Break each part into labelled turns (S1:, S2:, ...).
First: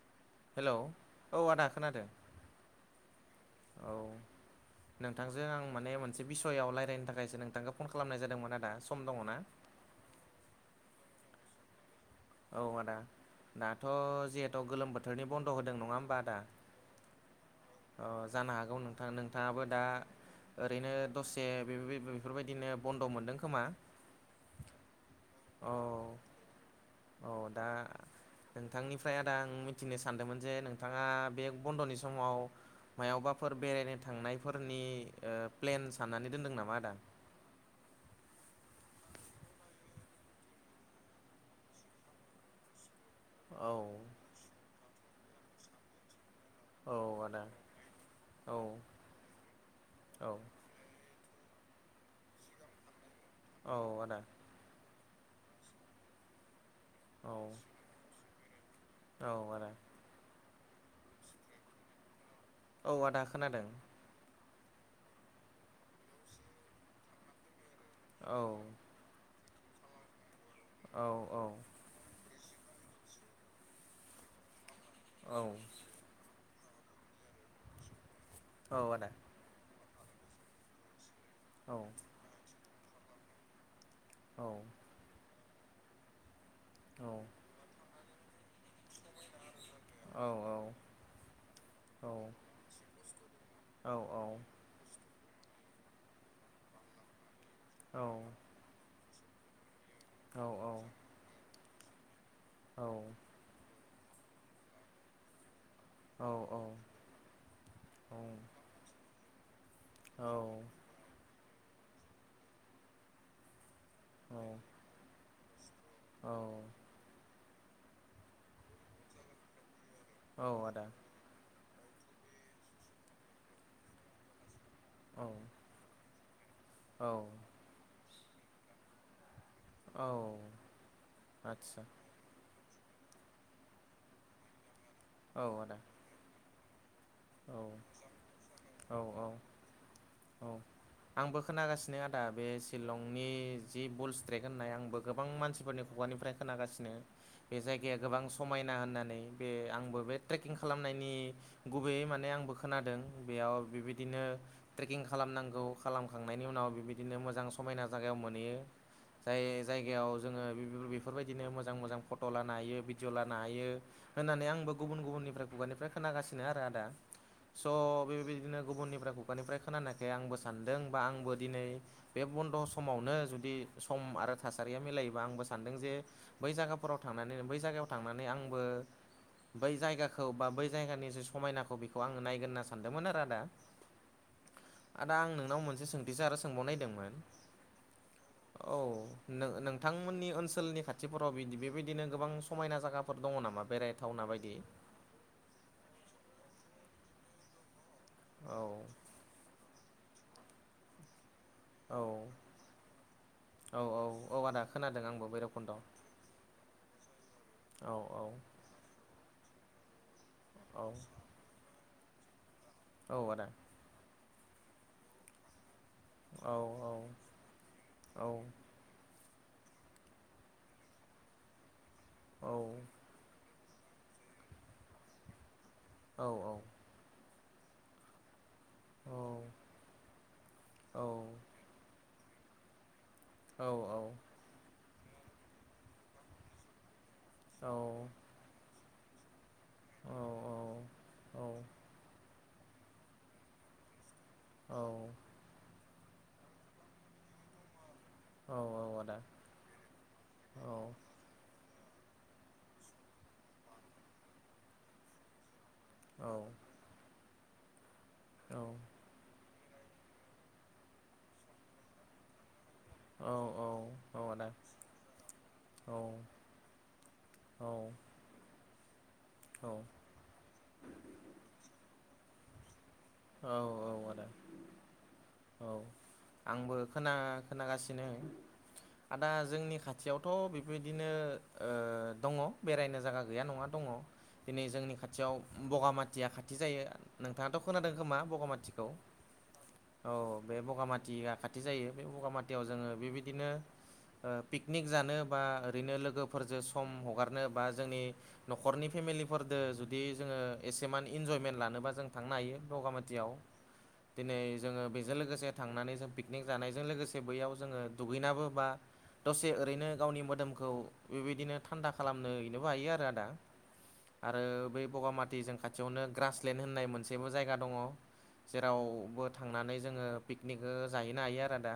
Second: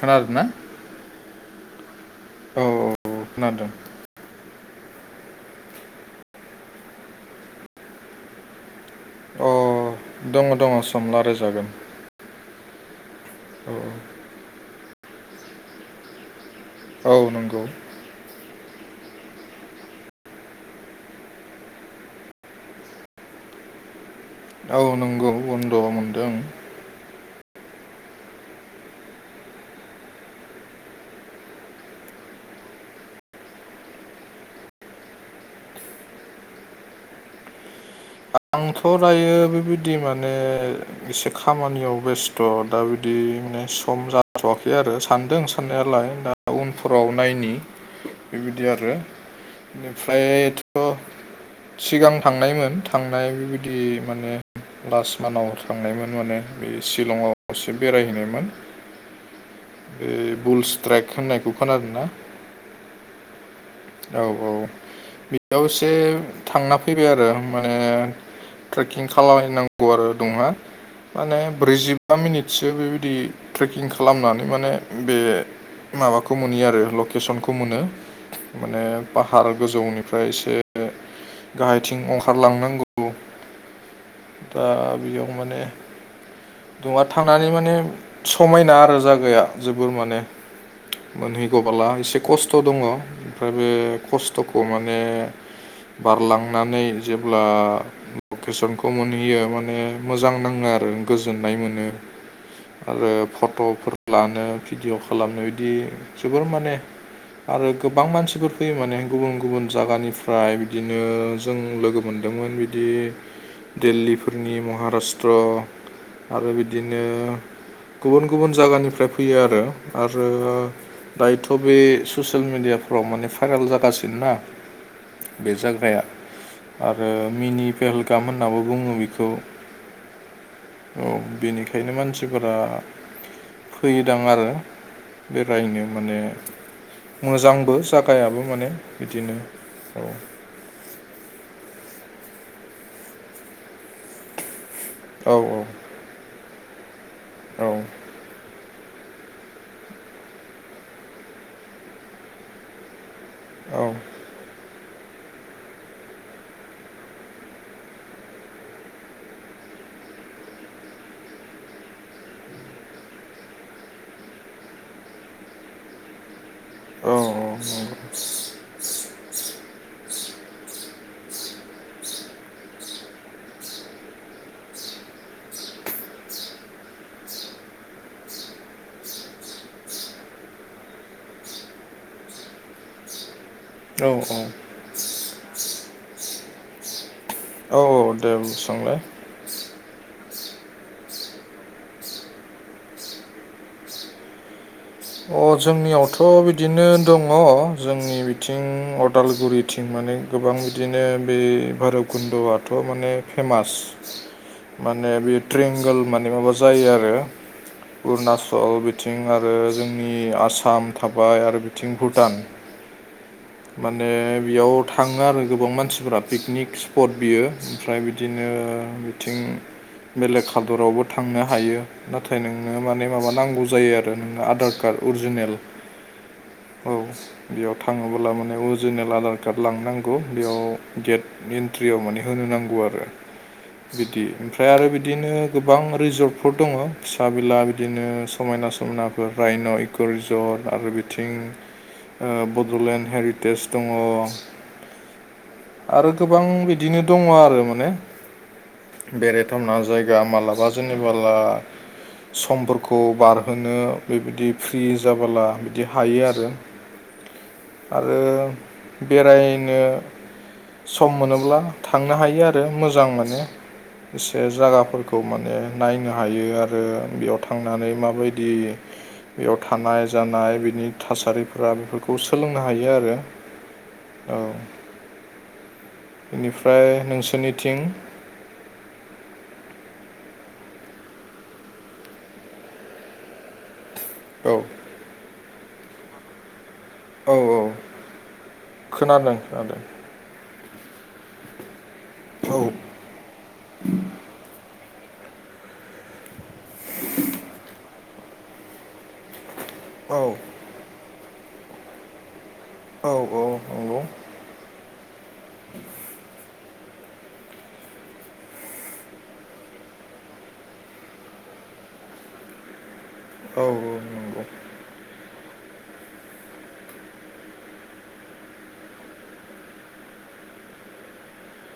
S1: खोनादों ना?
S2: हेल' औ आदा खोनादों
S1: औ औ खोनादों।
S2: औ। नोंथांजों आं माने मोनसे बिसयआव रायज्लायनो थाखायसो नोंथांखौ फन खालामनाय जादोंमोन आदा सम दंङ ना।
S1: दंङ दंङ सम रायलायजागोन
S2: औ आदा दाथ' जिहेथु गोलोम बोथोरनि बन्द' होदों नंङा होमबा आदा।
S1: औ नंगौ।
S2: अ जानो हागौ नोंथां नोंथांङाबो दा ओरैनो दसे बेफो-बेफोरबायदिनो बन्द' मोनदों खोमा
S1: औ नंगौ
S2: औ
S1: बन्द' मोनदों।
S2: औ दा नोंथांनिफ्राय आदा आं मिथिनो सानदोंमोन जे नोंथाङा बे बन्द'नि समाव मायावबाफोर बेरायनो थांनायफोरनि ओ प्लेन साननानै दोनदों नामा आदा?
S1: आंथ' दायो बेबायदि माने एसे खामानियाव बेस्ट थ' दा बिदि माने
S2: औ
S1: सम जाथ'वाखै आरो सानदों साननायालाय दा
S2: औ
S1: टाउनफोराव
S2: आदा
S1: नायनि
S2: औ
S1: बेबायदि आरो बेनिफ्राय त' सिगां थांनायमोन थांनाय
S2: औ
S1: बेबायदि
S2: आदा
S1: माने लास्ट मान्थाव थांनायमोन माने बे
S2: औ
S1: शिलंआव एसे बेरायहैनायमोन।
S2: औ आदा
S1: बे बुल स्ट्राइक होननायखौ खोनादों ना?
S2: औ आदा खोनादों
S1: औ औ बेयाव एसे थांना फैबाय आरो माने
S2: औ
S1: ट्रेकिं खालामहैनांगौ आरो दं
S2: औ
S1: माने
S2: औ
S1: ब्रैजि बा मिनिटसो बेबायदि ट्रेकिं खालामनानै माने बे
S2: औ
S1: माबाखौ मोनयो आरो लकेसनखौ मोनो
S2: औ
S1: माने
S2: आदा
S1: पा हार गोजौनिफ्राय एसे
S2: औ
S1: गाहायथिं अंखारलांनांगौ
S2: औ
S1: दा बियाव माने दङ थांनानै माने समायना आरो जायागाया जोबोर माने। मोनहैगबाला एसे खस्थ' दङ ओमफ्राय बे
S2: औ
S1: खस्थ'खौ माने बारलांनानै जेब्ला लकेसनखौ मोनहैयो माने मोजां नाङो
S2: औ औ आदा
S1: आरो गोजोननाय मोनो
S2: औ
S1: आरो फट'फोर लानो भिडिअ' खालामनो बिदि जोबोर माने आरो गोबां मानसिफोर फैयो माने गुबुन गुबुन जायगानिफ्राय बिदिनो नों जों लोगो मोनदोंमोन बिदि देल्लीफोरनि महाराष्ट्र आरो बिदिनो गुबुन गुबुन जागानिफ्राय फैयो आरो। आरो दायोथ' बे ससियेल मेडियाफ्राव माने भाइरेल जागासिनो ना बे जाग्राया आरो मिनि फहलगाम होननााबो बुङो बेखौ औ
S2: आदसा
S1: बेनिखायनो मानसिफोरा फैयोदां आरो
S2: औ आदा
S1: बेरायनो माने मोजांबो
S2: औ
S1: जागायाबो माने
S2: औ
S1: बिदिनो
S2: औ
S1: औ
S2: औ आंबो खोनागासिनो आदा बे सिलंनि जि बुल स्ट्रेक होननाय आंबो गोबां
S1: औ
S2: मानसिफोरनि खुगानिफ्राय खोनागासिनो बे
S1: औ
S2: जायगाया गोबां सु समायना होननानै बे आंबो बे ट्रेकिं खालामनायनि गुबैयै माने आंबो खोनादों बेयाव बिबेदिनो ट्रेकिं खालामनांगौ खालामखांनायनि उनाव बिबेदिनो मोजां समायना जायगायाव मोनहैयो जाय जायगायाव जोङो बिब बिफोरबायदिनो मोजां मोजां फट' लानो हायो भिडिअ लानो हायो होननानै आंबो गुबुन गुबुननिफ्राय खुगानिफ्राय खोनागासिनो नो आरो आदा स' बेबायदिनो गुबुननिफ्राय खु गानिफ्राय खोनानायखाय आंबो सानदों बा आंबो दिनै बे बन्द' समावनो जुदि सम आरो थासारिया मिलायोबा आंबो सानदों जे बै जागाफोराव थांनानै बै जायगायाव थांनानै आंबो बै जायगाखौ बा बै जायगानि जे समायनाखौ बेखौ आङो नायगोन होनना सानदोंमोन आरो आदा
S1: औ औ
S2: आदा आं नोंनाव मोनसे सोंथि सो आरो सोंबावनायदोंमोन
S1: औ दे
S2: औ
S1: सोंलाय
S2: नो-नोंथांमोननि ओनसोलनि खाथिफोराव बिदि बेबायदिनो गोबां समायना जायाफोर दङ नामा बेराय थावना बायदि
S1: अ जोंनियावथ' बिदिनो दङ जोंनि
S2: औ
S1: बिथिं अदालगुरिथिं माने गोबां बिदिनो बे
S2: औ
S1: भैरबकुन्द'आथ' माने फेमास।
S2: औ औ आदा खोनादों
S1: माने
S2: आंबो
S1: बे
S2: भैरबखुन्द'
S1: ट्रेंगोल माने माबा जायो आरो
S2: औ औ
S1: उरनाचल बिथिं आरो जोंनि
S2: औ
S1: आसाम थाबाय आरो बिथिं भुटान।
S2: औ आदा।
S1: माने बेयाव थाङो आरो गोबां मानसि फोरा पिकनिक स्पट बियो। ओमफ्राय बिदिनो [unintelligible] बेलेग हादरावबो थांनो हायो। नाथाय नोंनो माने माबा नांगौ जायो आरो नोंनो आधार कार्ड अरिजिनेल।
S2: औ औ।
S1: औ। बेयाव थाङोब्ला माने अरिजिनेल आधार कार्ड लांनांगौ बेयाव गेट एन्ट्रियाव माने होनो नांगौ आरो बिदि ओमफ्राय आरो बिदिनो गोबां रिजर्टफोर दङ। फिसा बिला बिदिनो समायना समायनाफोर राय न' इक' रिजर्ट आरो बिथिं ओ बड'लेण्ड हेरिटेज दङ।
S2: औ।
S1: आरो गोबां बिदिनो दङ आरो माने
S2: औ औ आदा।
S1: नोंथांमोना जायगा माबलाबा जेनेबाला समफोरखौ बारहोनो बेबादि फ्रि जाबोला बिदि हायो आरो। आरो बेरायनो सम मोनोब्ला थांनो हायो आ‌ रो मोजां मोनो। एसे जागाफोरखौ माने नायनो हायो आरो बेयाव
S2: औ
S1: थांनानै माबायदि बेयाव थानाय जानाय बिनि थासारिफोरा बेफोरखौ सोलोंनो हायो आरो।
S2: औ औ आदा। औ आंबो
S1: बेनिफ्राय
S2: खोना
S1: नोंसोरनिथिं
S2: खोनागासिनो। आदा जोंनि खाथियावथ' बेबायदिनो ओ दङ बेरायनो जायगा गैया नङा दङ।
S1: औ
S2: दिनै जोंनि खाथियाव बगामाथिया खाथि जायो।
S1: औ
S2: नोंथाङाथ' खोनादों खोमा बगामाथिखौ
S1: खोनादों खोनादों
S2: औ बे बगामाथिया खाथि जायो। बे
S1: औ
S2: बगामाथियाव जोङो बेबायदिनो ओ पिकनिक जानो बा ओरैनो लोगोफोरजों सम हगारनो बा जोंनि न'खरनि फेमिलिफोरजों जुदि
S1: औ
S2: जोङो एसेमान इन्जयमेन्ट लानोबा जों थांनो हायो।
S1: औ
S2: बगामाथियाव
S1: औ नंगौ
S2: दिनै जोङो बेजों लोगोसे थांनानै जों पिकनिक जानायजों लोगोसे बैयाव जोङो दुगैनाबो बा दसे ओरैनो गावनि मोदोमखौ बेबायदिनो थान्दा खालामनो हैनोबो हायो आरो आदा।
S1: औ नंगौ
S2: आरो बै बगामाथि जों खाथियावनो ग्रासलेण्ड होननाय मोनसेबो जायगा ‌ दङ। जेरावबो थांनानै जोङो पिकनिक ओ जाहैनो हायो आरो आदा।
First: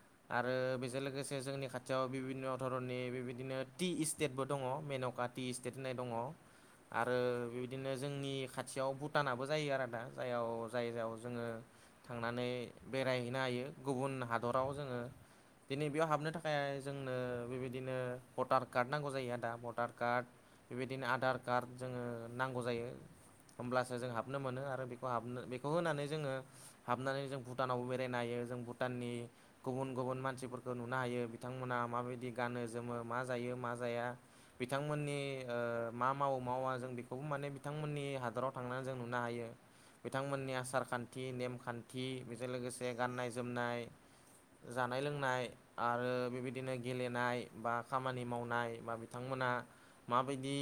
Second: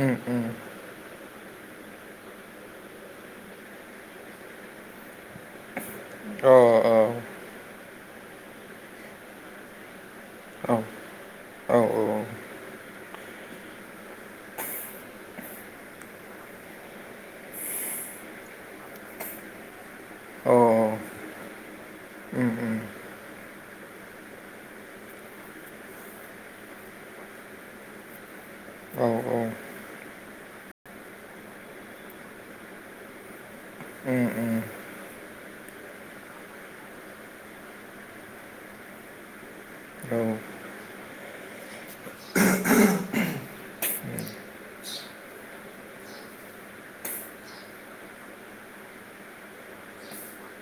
S1: उम उम
S2: आरो बेजों लोगोसे जोंनि खाथियाव बिभिन्न' धरननि बेबायदिनो टि इस्टेटबो दङ मेन'काट टि स्टेट होननाय दङ।
S1: अ औ
S2: आरो बेबायदिनो जोंनि खाथियाव भुटानाबो जायो आरो आदा। जायाव जाय
S1: औ
S2: जायाव जोङो
S1: औ
S2: थांनानै बे रायहैनो हायो गुबुन हादराव जोङो। दिनै बेयाव हाबनो थाखाय जोंनो बेबायदिनो भटार कार्ड नांगौ जायो आदा भटार कार्ड
S1: औ
S2: बेबायदिनो आधार कार्ड जोङो
S1: उम
S2: नांगौ
S1: उम
S2: जायो होमब्लासो जों हाबनो मोनो आरो बे हाबनो बेखौ होनानै जोङो हाबनानै जों भुटानावबो बेरायनो हायो जों
S1: औ
S2: भुटाननि गुबुन गुबुन मानसिफोरखौ नुनो हायो बिथांमोना माबायदि गानो जोमो मा जायो मा जाया।
S1: उम उम
S2: बिथां मोननि ओ मा मावो मावा जों बेखौबो माने बिथांमोननि हादराव थांनानै जों नुनो हायो।
S1: औ
S2: बिथांमोननि आसार खान्थि नेमखान्थि बेजों लोगोसे गाननाय जोमनाय जानाय- लोंनाय आरो बेबायदिनो गेलेनाय बा खामानि मावनाय बा बिथांमोना माबायदि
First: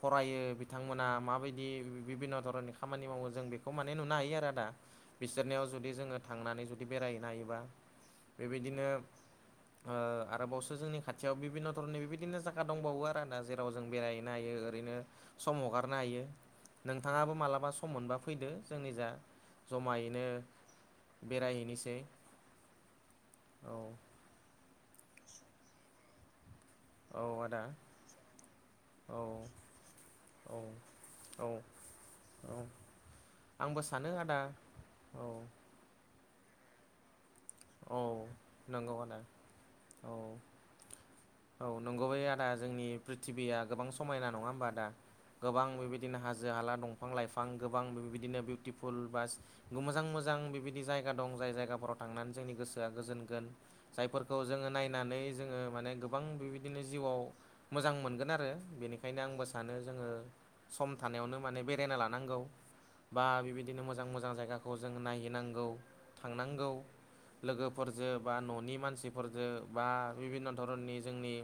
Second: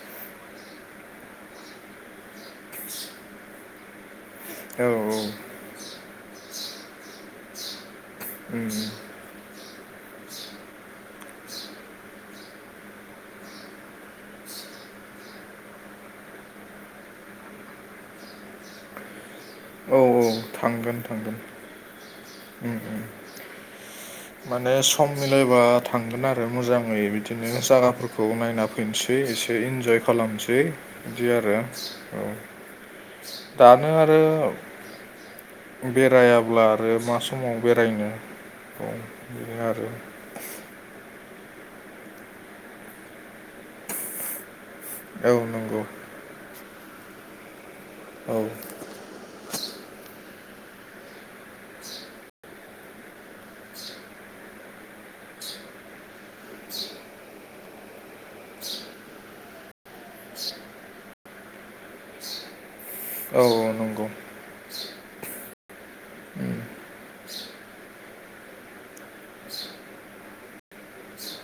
S2: फरायो बिथांमोना माबायदि बिभिन्न' धरननि खामानि मावो जों बेखौ खौ माने नुनो हायो आरो आदा
S1: औ
S2: बिसोरनियाव जुदि जोङो थांनानै जुदि बेरायहैनो हायोबा।
S1: उम
S2: बेबायदिनो आरोबावसो जोंनि खाथियाव बिभिन्न' धरननि बेबायदिनो जाखा दंबावो आरो ना जेराव जों बेरायहैनो हायो ओरैनो सम हगारनो हायो। नोंथाङाबो मालाबा सम मोनबा फैदो। जोंनि जा
S1: औ
S2: जमायैनो
S1: थांगोन थांगोन
S2: बेरायहैनोसै।
S1: उम उम
S2: औ
S1: माने सम मिलायबा थांगोन आरो मोजां आङै
S2: औ
S1: बिदिनो
S2: आदा
S1: जागाफोरखौ नायना फैनोसै
S2: औ
S1: एसे इन्जय
S2: औ
S1: खालामनोसै बिदि आरो।
S2: औ औ आंबो
S1: दानो
S2: सानो
S1: आरो
S2: आदा औ
S1: बेरायाब्ला आरो मा समाव
S2: औ
S1: बेरायनो औ
S2: नंगौ आदा
S1: बेनो आरो
S2: औ औ नंगौ बै आदा जोंनि प्रिथि्बिया गोबां समायना नङा हबा आदा?
S1: औ
S2: गोबां
S1: नंगौ
S2: बेबायदिनो हाजो जोंहाला दंफां -लाइफां गोबां
S1: औ
S2: बिदिनो बिउटिफुल बास मोजां -मोजां बेबायदि जायगा दं जाय जायगाफोराव थांनानै जोंनि गोसोआ गोजोनगोन। जायफोरखौ जोङो नायनानै जोङो माने गोबां बेबायदिनो जिउआव मोजां मोनगोन आरो बेनिखायनो आंबो सानो जोङो सम थानायावनो माने बेरायना लानांगौ बा
S1: औ औ
S2: बेबायदिनो मोजां
S1: नंगौ
S2: -मोजां जायगा खौ जों नायहैनांगौ
S1: उम,
S2: थांनांगौ लोगोफोरजों बा न'नि मानसिफोरजों बा बिभिन्न' धरननि जोंनि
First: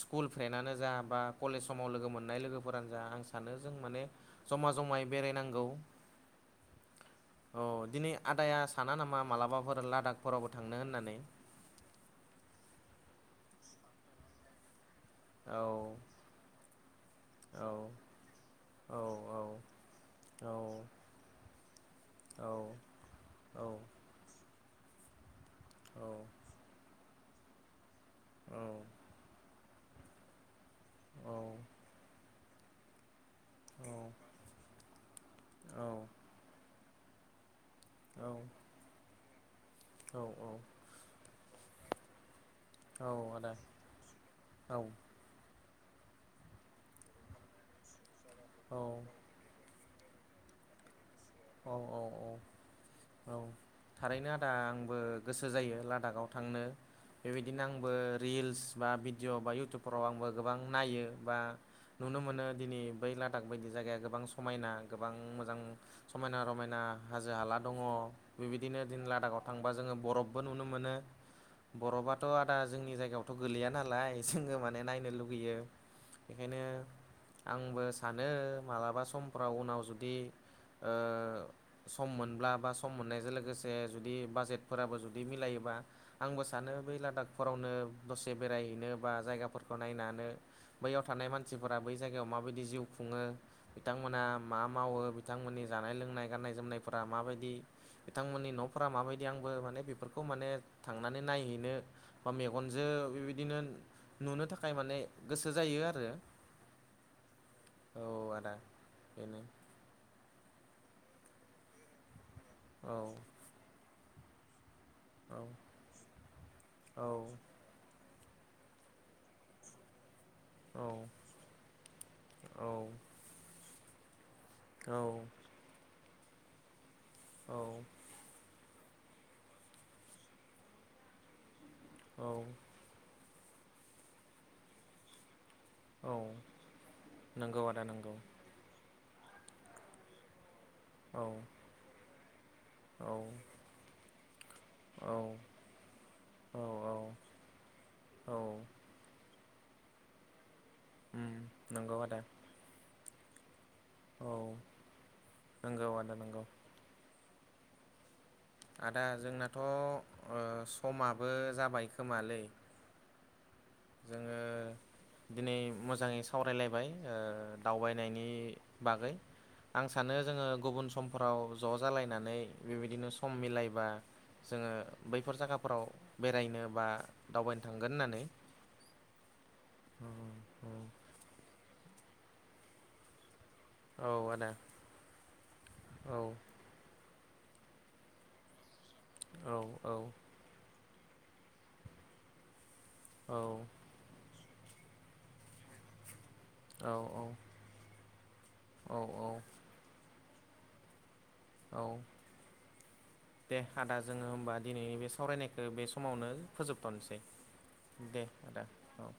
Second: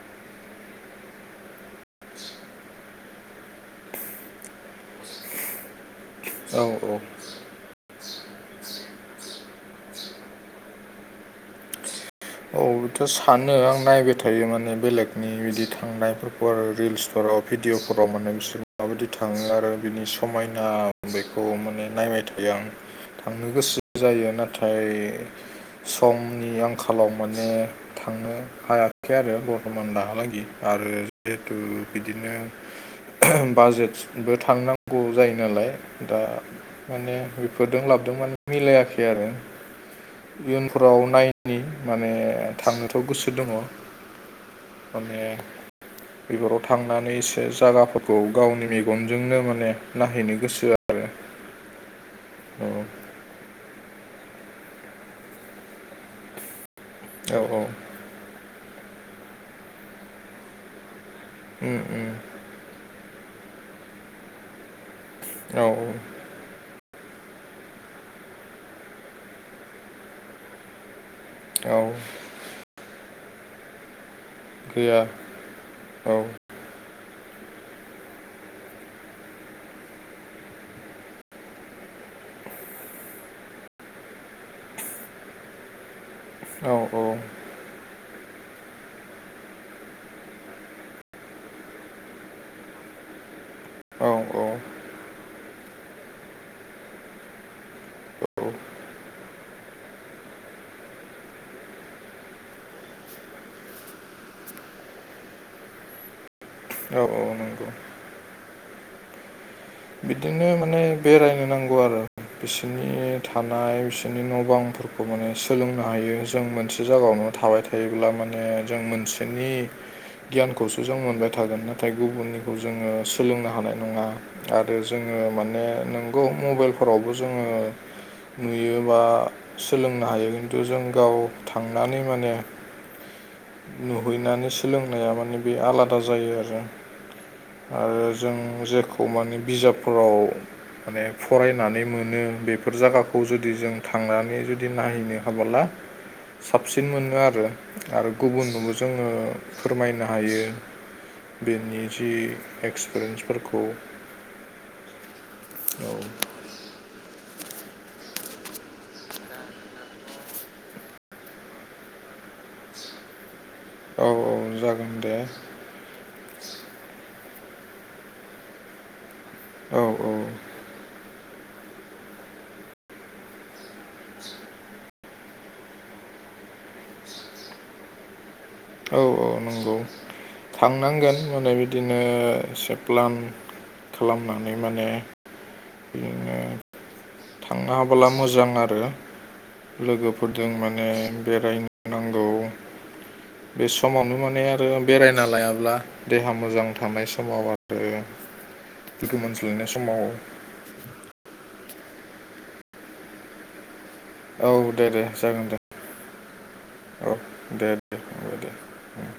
S2: स्कुल फ्रेन्डनानो जा बा कलेज समाव लोगो मोननाय लोगोफोरानो जा आं सानो जों माने जमा- जमायै बेरायनांगौ
S1: औ औ
S2: अ दिनै आदाया साना नामा मालाबाफोर लादाखफोरावबो थांनो होननानै?
S1: आंथ' सानो आं नायबाय थायो माने बेलेग नि
S2: औ
S1: बिदि थांनायफोरखौ आरो रिल्सफोराव
S2: औ
S1: भिडिअफोराव मोनो बिसोरो
S2: औ
S1: माबायदि थाङो आरो बिनि
S2: औ
S1: समायना बेखौ माने नायबाय
S2: औ
S1: थायो आं। थांनो
S2: औ
S1: गोसो जायो, नाथाय समनि आंखालाव माने थांनो
S2: औ
S1: हायाखै आरो ब समान दाहालागि आरो जिहेथु बिदिनो बाजेटबो थांनांगौ जायो नालाय दा माने बेफोरजों लाबोदोंमोन माने मिलायाखै आरो
S2: औ
S1: इयुनफोराव नायनि माने
S2: औ
S1: आंनोथ' गोसो दङ।
S2: आदा औ
S1: माने बेफोराव थांनानै एसे जायागाफोरखौ गावनि
S2: औ
S1: मेगनजोंनो माने नायहैनो गोसो आरो
S2: औ औ औ औ थारैनो आदा आंबो गोसो जायो लादाखाव थांनो।
S1: औ
S2: बेबायदिनो आंबो रिल्स बा भिडिअ' बा इयउटुबफोराव आंबो गोबां नायो बा
S1: उम उम
S2: नुनो मोनो दिनै बै लादाख बायदि जायगाया गोबां समायना गोबां मोजां
S1: औ
S2: समायना- रमायना हाजो हाला दङ। बेबायदिनो जों लादाखाव थांबा जोङो बरफबो नुनो मोनो।
S1: औ
S2: बर'बाथ' आदा जोंनि जायगायावथ' गोलैया नालाय जोङो माने
S1: गैया
S2: नायनो लुगैयो।
S1: औ
S2: बेखायनो आंबो सानो मालाबा समफ्राव उनाव जुदि ओ सम मोनब्ला बा सम मोननायजों लोगोसे जुदि बाजेटफोराबो जुदि मिलायोबा आंबो
S1: औ
S2: सानो बै
S1: औ
S2: लादाखफोरावनो दसे बेरायहैनो बा जायगाफोरखौ नायनानै बैयाव थानाय मानसिफोरा बै जायगायाव माबायदि जिउ खुङो
S1: औ
S2: बिथांमोना मा मावो बिथांमोननि जानाय लोंनाय गाननाय जोमनायफोरा माबायदि
S1: औ
S2: बिथांमोननि न'फोरा माबायदि आंबो माने बेफोरखौ माने थांनानै नायहैनो बा मेगनजों बेबायदिनो नुनो थाखाय माने गोसो जायो आरो
S1: औ औ नंगौ
S2: औ आदा बेनो
S1: बिदिनो माने बेरायनो नांगौ आरो
S2: औ
S1: बिसिनि था थानाय बिसोरनि न' बांफोरखौ माने
S2: औ
S1: सोलोंनो हायो जों मोनसे
S2: औ
S1: जायगायावनो थाबाय था जायोब्ला माने जों मोनसेनि गियानखौसो
S2: औ
S1: जों मोनबाय थागोन नाथाय गुबुननिखौ जोङो सोलोंनो हानाय नङा आर आरो
S2: औ
S1: जोङो माने नोंगौ मबाइलफोरावबो जोङो नुयो बा सोलोंनो हायो खिन्थु जों गाव थांनानै
S2: औ
S1: माने नुहैनानै सोलोंनाया माने बे आला दा
S2: औ
S1: जायोआरो
S2: नंगौ आदा
S1: आरो
S2: नंगौ
S1: जों जेखौ माने बिजाबफोराव माने
S2: औ
S1: फरायनानै मोनो बेफोर जायगाखौ जुदि जों थांनानै जुदि नायहैनो
S2: औ
S1: हाबा ब्ला
S2: औ
S1: साबसिन मोनोआरो आरो
S2: औ
S1: गुबुननोबो जोङो फोरमायनो हायो
S2: उम
S1: बेनि
S2: नंगौ
S1: जि
S2: आदा
S1: एक्सपिरियेन्सफोरखौ
S2: औ नंगौ
S1: औ
S2: आदा नंगौ आदा जोंनाथ' ओ समाबो जाबाय खोमालै
S1: औ औ जागोन दे
S2: बे मोजाङै सा सावरायलायबाय ओ दावबायनायनि बागै
S1: औ
S2: आं सानो जोङो गुबुन समफ्राव ज' जालायनानै बेबायदिनो सम मिलायबा जोङो बैफोर जायगाफोराव बेरायनो बा दावबायनो थांगोन होननानै
S1: औ औ नंगौ थांनांगोन माने बिदिनो एसे प्लान
S2: औ आदा
S1: खालामनानै माने ओ
S2: औ
S1: थांनो हाबोला मोजां आरो
S2: औ औ
S1: लोगोफोर जों माने बेरायनांगौ
S2: औ
S1: बे स समावनो माने आरो बेरायना लायाब्ला देहा मोजां थानाय समाव आरो
S2: औ औ
S1: मोनमोन सोलायनाय समाव
S2: औ दे आदा जोङो
S1: औ
S2: होनबा
S1: दे
S2: दिनैनि
S1: दे
S2: बे
S1: जागोन दे
S2: सावरायनायखौ बे समावनो
S1: औ
S2: फोजोबथानोसै
S1: दे
S2: दे
S1: औ
S2: आदा औ